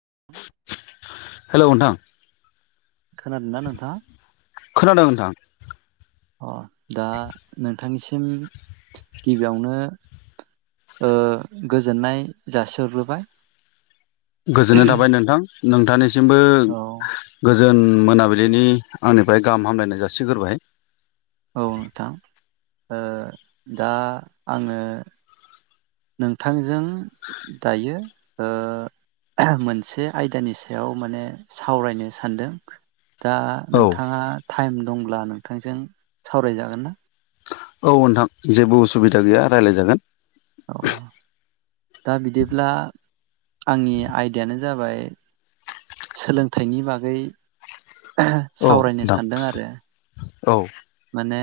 [unintelligible] हेल' नोंथां। खोनादों ना नोंथाङा? खोनादों नोंथां अ दा नोंथांनिसिम गिबियावनो ओ गोजोननाय जासिहरग्रोबाय। गोजोननाय थाबाय नोंथां नोंथांनिसिमबो औ [unintelligible] [unintelligible] मोनाबिलिनि आंनिफ्राय गाहाम हामलायनाय जासिग्रोबाय। औ नोंथां दा ओ दा आङो नोंथांजों दायो ओ मोनसे आयदानि सायाव माने सावरायनो सानदों। दा औ नोंथाङा टाइम दंब्ला नोंथांजों सावरायजागोन ना? औ नोंथां जेबो उसुबिदा गैया रायज्लाय जागोन। औ दा बिदिब्ला आंनि आयदायानो जाबाय सोलोंथाइनि बागै औ सावरायनो नोंथां सानदों आरो। औ। माने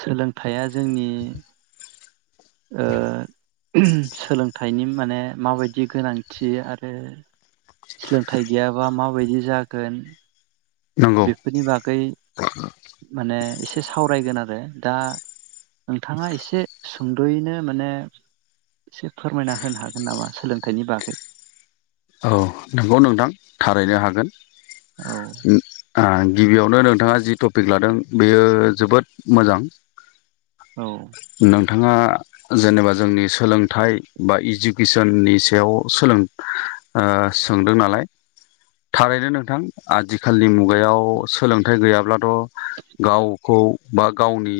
सोलोंथाइया जोंनि ओ सोलोंथाइ थाइनि माने माबायदि गोनांथि आरो सोलोंथाइ गैयाबा मा बायदि जागोन नंगौ बेफोरनि बागै माने एसे सावरायगोन आरो दा नोंथाङा एसे सुंद'यैनो माने एसे फोरमायना होनो हागोन नामा सोलोंथाइनि बागै? औ नंगौ नोंथां थारैनो हागोन। औ। आ गिबियावनो नोंथाङा जि टपिक लादों बेयो जोबोद मोजां। औ। नोंथाङा जेनेबा जोंनि सोलोंथाइ बा इडुकेसननि सायाव सोलों ओ सोंदों नालाय थारैनो नोंथां आथिखालनि मुगायाव सोलोंथाइ गैयाब्लाथ' गावखौ बा गावनि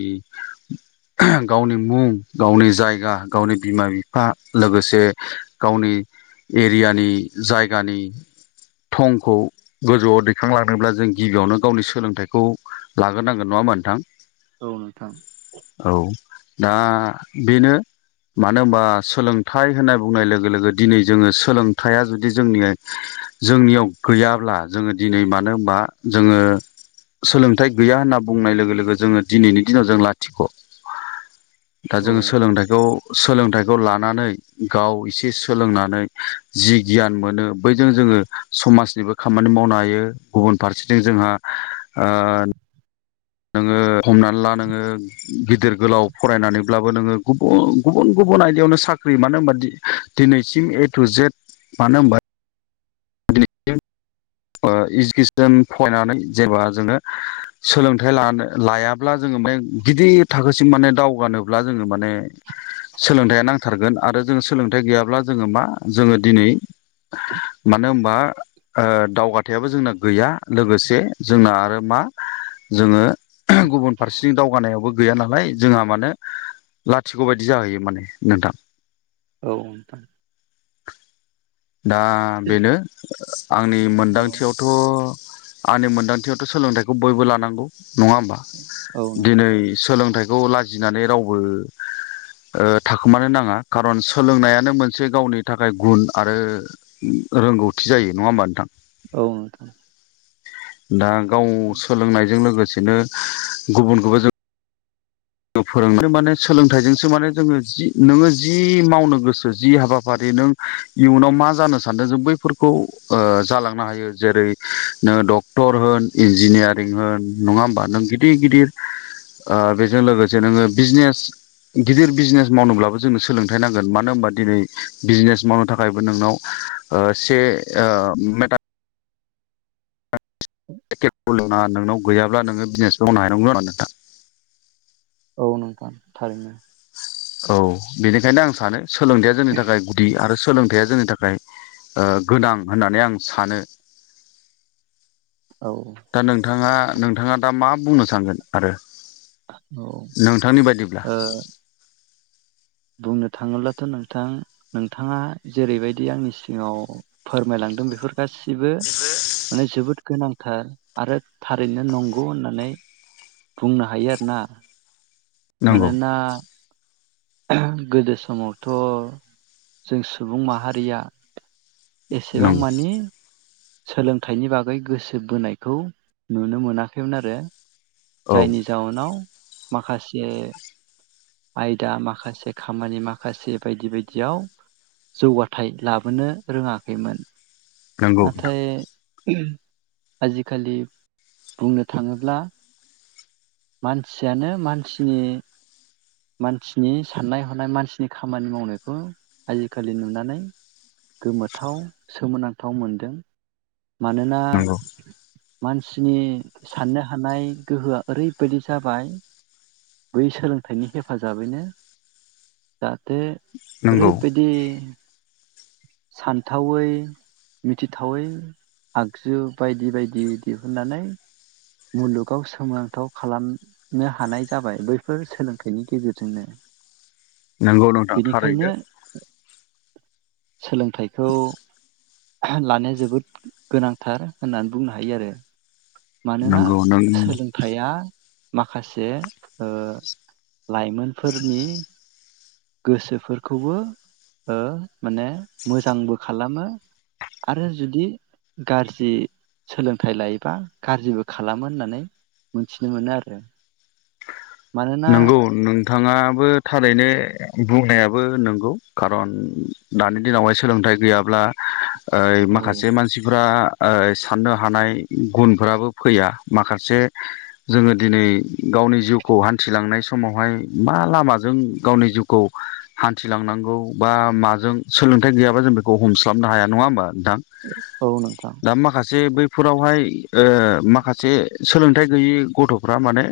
गावनि मुं गावनि जायगा गावनि बिमा बिफा लोगोसे गावनि एरियानि जायगानि थंखौ गोजौआव दैखांलांनोब्ला जों गिबियावनो गावनि सोलोंथाइखौ लाग्रोनांगोन नङा मोन नोंथां? औ नोंथां। औ दा बेनो मानो होनबा सोलोंथाइ होनना बुंनाय लोगो लोगो दिनै जोङो सोलोंथाइया जुदि जोंनि जोंनियाव गैयाब्ला जोङो दिनै मानो होनबा जोङो सोलोंथाइ गैया होनना बुंनाय लोगो लोगो जोङो दिनैनि दिनाव जों लाथिख'। दा औ जोङो सोलोंथाइखौ सोलोंथाइखौ लानानै गाव एसे सोलोंनानै जि गियान मोनो बैजों जोङो समाजनिबो खामानि मावनो हायो गुबुन फारसेथिं जोंहा ओ नोङो हमनानै ला नोङो गिदिर गोलाव फरायनानैब्लाबो नोङो गुबुन गुबुन गुबुन आयदायावनो साख्रि मानो होनबा दि दिनैसिम ए टु जेद मानो होनबा आदि [unintelligible] इजुकेसन फरायनानै जेबा जोङो सोलोंथाइ लानो लायाब्ला जोङो माने गिदिर थाखोसिम माने दावगानोब्ला जोङो माने सोलोंथाइया नांथारगोन आरो जोङो सोलोंथाइ गैयाब्ला जोङो मा जोङो दिनै मानो होमबा ओ दावगाथायाबो जोंना गैया लोगोसे जोंना आरो मा जोङो गुबुन फारसेथि दावगानायावबो गैया नालाय जोंहा मानो लाथिख बायदि जाहैयो माने नोंथां। औ नोंथां। दा बेनो आंनि औ मोनदांथियावथ' आंनि मोनदांथियावथ सोलोंथाइखौ बयबो लानांगौ। नङा होमबा औ नोंथां दिनै सोलोंथाइ खौ लाजिनानै रावबो ओ थाखोमानो नाङा खारन सोलोंनायानो मोनसे गावनि थाखाय गुन। आरो रोंगौथि जायो नङा होमबा नोंथां? औ नोंथां। दा गाव सोलोंनायजों लोगोसे सेनो गुबुनखौबो जों फोरोंनो माने सोलोंथाइजोंसो माने जोङो जि नोङो जि मावनो गोसो जि हाबाफारि नों इयुनाव मा जानो सानदों जों बैफोरखौ जालांनो हायो जेरै नोङो डक्टर होन इन्जिनियारिं होन नङा होमबा नों गिदिर गिदिर ओ बे जों लोगोसे नोङो बिजनेस गिदिर बिजनेस मावनोब्लाबो जोंनो सोलोंथाइ नांगोन मानो होनबा दिनै बिजनेस मावनो थाखायबो नोंनाव ओ से ओ मेटा [unintelligible] नोंनाव गैयाब्ला नोङो बिजनेसखौ मावनो हाया नांगौ [unintelligible] नोंथां औ नोंथां थारैनो औ बेनिखायनो आं सानो सोलोंथाया जोंनि थाखाय गुदि आरो सो सोलोंथाइया जोंनि थाखाय ओ गोनां होननानै आं सानो औ दा नोंथाङा नोंथाङा दा मा बुंनो सानगोन आरो औ ओ नोंथांनि बायदिब्ला बुंनो थाङोब्लाथ नोंथां नोंथाङा जेरैबायदि आंनि सिगाङाव फोरमायलांदों बेफोर गासिबो माने जोबोद गोनांथार आरो थारैनो नंगौ होननानै बुंनो हायो आरोना नंगौ मानोना गोदो समावथ' जों सुबुं माहारिया एसेबां नंगौ मानि सोलोंथाइनि बागै गोसो बोनायखौ नुनो मोनाखैमोन आरो औ जायनि जाउनाव माखासे आयदा माखासे खामानि माखासे बायदि बायदियाव जौगाथाय लाबोनो रोङाखैमोन नंगौ नाथाय आजिखालि बुंनो थाङोब्ला मानसियानो मानसिनि मानसिनि साननाय हनाय मानसिनि खामानि मावनायखौ आजिखालि नुनानै गोमोथाव सोमोनांथाव मोनदों। मानोना नंगौ मानसिनि साननो हानाय गोहोआ ओरैबायदि जाबाय बै सोलोंथाइनि हेफाजाबैनो जाहाथे नंगौ ओरैबायदि सानथावै मिथिथावै आगजु बायदि बायदि दिहुननानै मुलुगाव सोमोनांथाव खालामनो हानाय जाबाय बैफोर सोलोंथाइनि गेजेरजोंनो नंगौ नोंथां थारैनो बेनिखायनो सोलोंथाइखौ लानाया जोबोद गोनांथार होननानै बुंनो हायो आरो। मानोना नंगौ नों सोलोंथाइया माखासे ओ लाइमोनफोरनि गोसोफोरखौबो माने मोजांबो खालामो आरो जुदि गाज्रि सोलोंथाइ लायोबा गाज्रिबो खालामो होननानै मिथिनो मोनो आरो मानोना नंगौ नोंथाङाबो थारैनो बुंनायाबो नंगौ खारन दानि दिनावहाय सोलोंथाइ गैयाब्ला ओ औ माखासे मानसिफोरा ओ साननो हानाय गुनफ्राबो फैया माखासे जोङो दिनै गावनि जिउखौ हान हान्थिलांनाय समावहाय मा लामाजों गावनि जिउखौ हान्थिलांनांगौ बा माजों सोलोंथाइ गैयाबा जों बेखौ हमस्लाबनो हाया नङा होमबा नोंथां औ नोंथां दा माखासे बै बे फोरावहाय ओ माखासे सोलोंथाइ गैयै गथ'फ्रा माने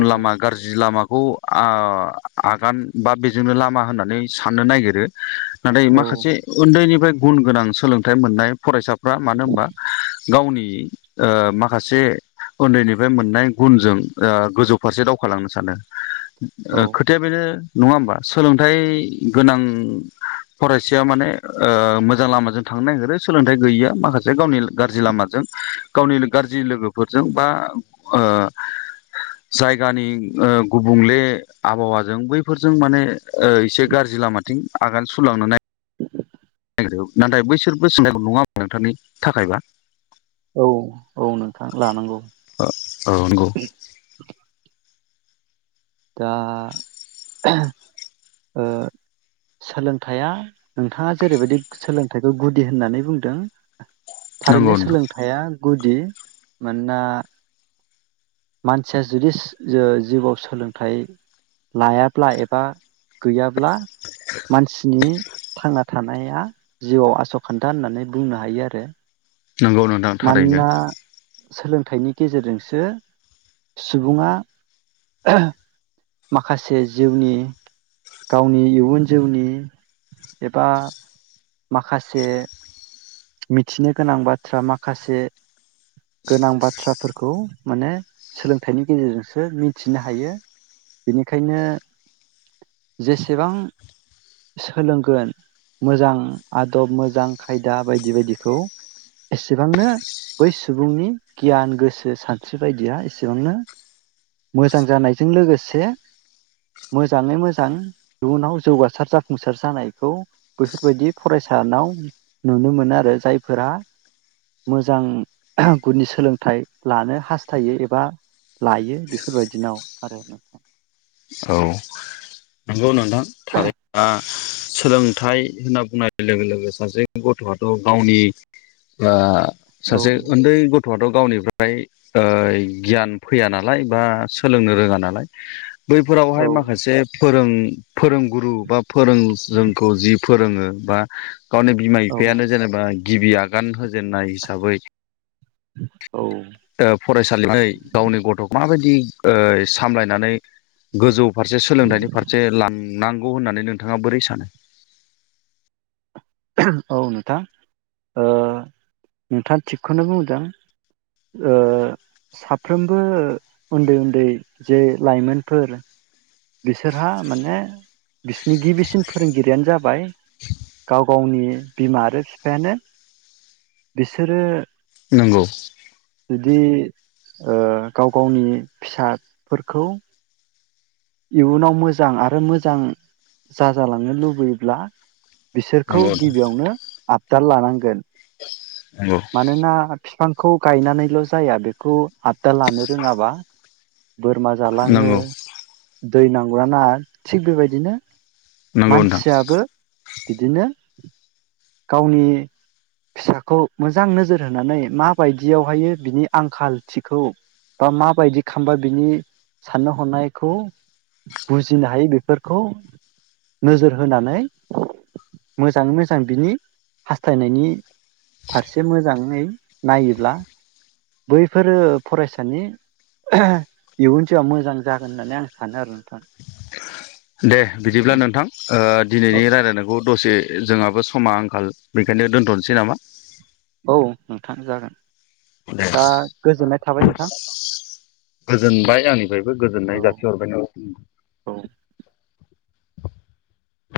औ लामा गाज्रि लामा खौ आगान बा बेजोंनो लामा होननानै साननो नागिरो नाथाय औ माखासे उन्दैनिफ्राय गुन गोनां सोलोंथाइ मोननाय फरायसा फोरा मानो होनबा गावनि ओ माखासे उन्दैनिफ्राय मोननाय गुनजों ओ गोजौ फारसे दावखोलांनो सानो। औ खोथाया बेनो नङा होमबा सोलोंथाइ गोनां फरायसाया माने ओ मोजां लामाजों थांनो नागिरो सोलोंथाइ गैयिया माखासे गावनि गाज्रि लामाजों गावनि लो गाज्रि लोगोफोरजों बा ओ जायगानि ओ गुबुंले आबहावाजों बैफोरजों माने ओ एसे गाज्रि लामाथिं आगान सुरलांनानै नागिरो नाथाय बैसोरबो [unintelligible] नङा होमबा नोंथांनि थाखायबा औ औ नोंथां लानांगौ औ नंगौ दा ओ सोलोंथाइ आ नोंथाङा जेरैबायदि सोलोंथाइखौ गुदि होननानै बुंदों नंगौ थारैनो नोंथां सोलोंथाया गुदि मानोना मानसिया जुदि जिउआव सोलोंथाइ लायाब्ला एबा गैया ब्ला मानसिनि थांना थानाया जिउआव आस' खान्दा होननानै बुंनो हायो आरो नंगौ नोंथां थारैनो मानोना सोलोंथाइनि गेजेरजोंसो सुबुङा माखासे जिउनि गावनि इयुन जिउनि एबा माखासे मिथिनो गोनां बाथ्रा माखासे गोनां बाथ्राफोरखौ माने सोलोंथाइनि गेजेरजोंसो मिथिनो हायो बेनिखायनो जेसेबां सोलोंगोन मोजां आदब मोजां खायदा बायदि बायदिखौ एसेबांनो बै सुबुंनि गियान गोसो सानस्रि बायदिया एसेबांनो मोजां जानायजों लोगोसे मोजाङै मोजां इयुनाव जौगासार जाफुंसार जानायखौ बैफोरबायदि फरायसानाव नुनो मोनो आरो जायफोरा मोजां गुनि सोलोंथाइ लानो हास्थायो एबा लायो बेफोरबायदिनाव आरो नोंथां औ नंगौ नों थां थारै [unintelligible] सोलोंथाय होनना बुंनाय लोगो लोगो सासे गथ'आथ' गावनि आ औ सासे उन्दै ग थ'आथ' गावनिफ्राय ओ गियान फैया नालाय बा सोलोंनो रोङा नालाय औ बैफोरावहाय माखासे फोरों फोरोंगुरु बा फोरों जोंखौ जि फोरोङो बा गावनि बिमा औ बिफायानो जेनेबा गिबि आगान होजेननाय हिसाबै औ ओ फरायसालि [unintelligible] गावनि गथ'खौ माबायदि ओ सामलायनानै गोजौ फारसे सोलोंथाइनि फारसे लांनां गौ होननानै नोंथाङा बोरै सानो? औ नोंथां ओ नोंथाङा थिगखौनो बुंदों ओ साफ्रोमबो उन्दै उन्दै जे लाइमोनफोर बिसोरहा माने बिसिनि गिबिसिन फोरोंगिरियानो जाबाय गाव गावनि बिमा आरो बिफायानो बिसोरो नोंगौ जुदि ओ गाव गावनि फिसाफोरखौ इयुनाव मोजां आरो मोजां जाजालांनो लुबैयोब्ला बिसोरखौ नंगौ गिबियावनो आबदाल लानांगोन। नंगौ मानोना बिफांखौ गायनानैल' जाया बेखौ आददा लानो रोङाबा बोरमा जालाङो नंगौ दै नांगौना नाङा थिग बेबायदिनो नंगौ नोंथां मानसियाबो बिदिनो गावनि फिसाखौ मोजां नोजोर होनानै माबायदियावहायो बिनि आंखालथिखौ बा माबायदि खालामबा बिनि साननो हनायखौ बुजिनो हायो, बेफोरखौ नोजोर होनानै मोजाङै मोजां बिनि हास्थायनायनि फारसे मोजाङै नायोब्ला बैफोरो फरायसानि इयुन जिउआ मोजां जागोन होननानै आं सानो आरो नोंथां। दे बिदिब्ला नोंथां ओ दिनैनि रायलायनायखौ दसे जोंहाबो समा आंखाल बेखायनो दोन्थ'नोसै नामा? औ नोंथां जागोन। दे दा गोजोननाय थाबाय नोंथां गोजोनबाय आंनिफ्रायबो गोजोननाय औ जासिहरबाय नोंथांनो। औ।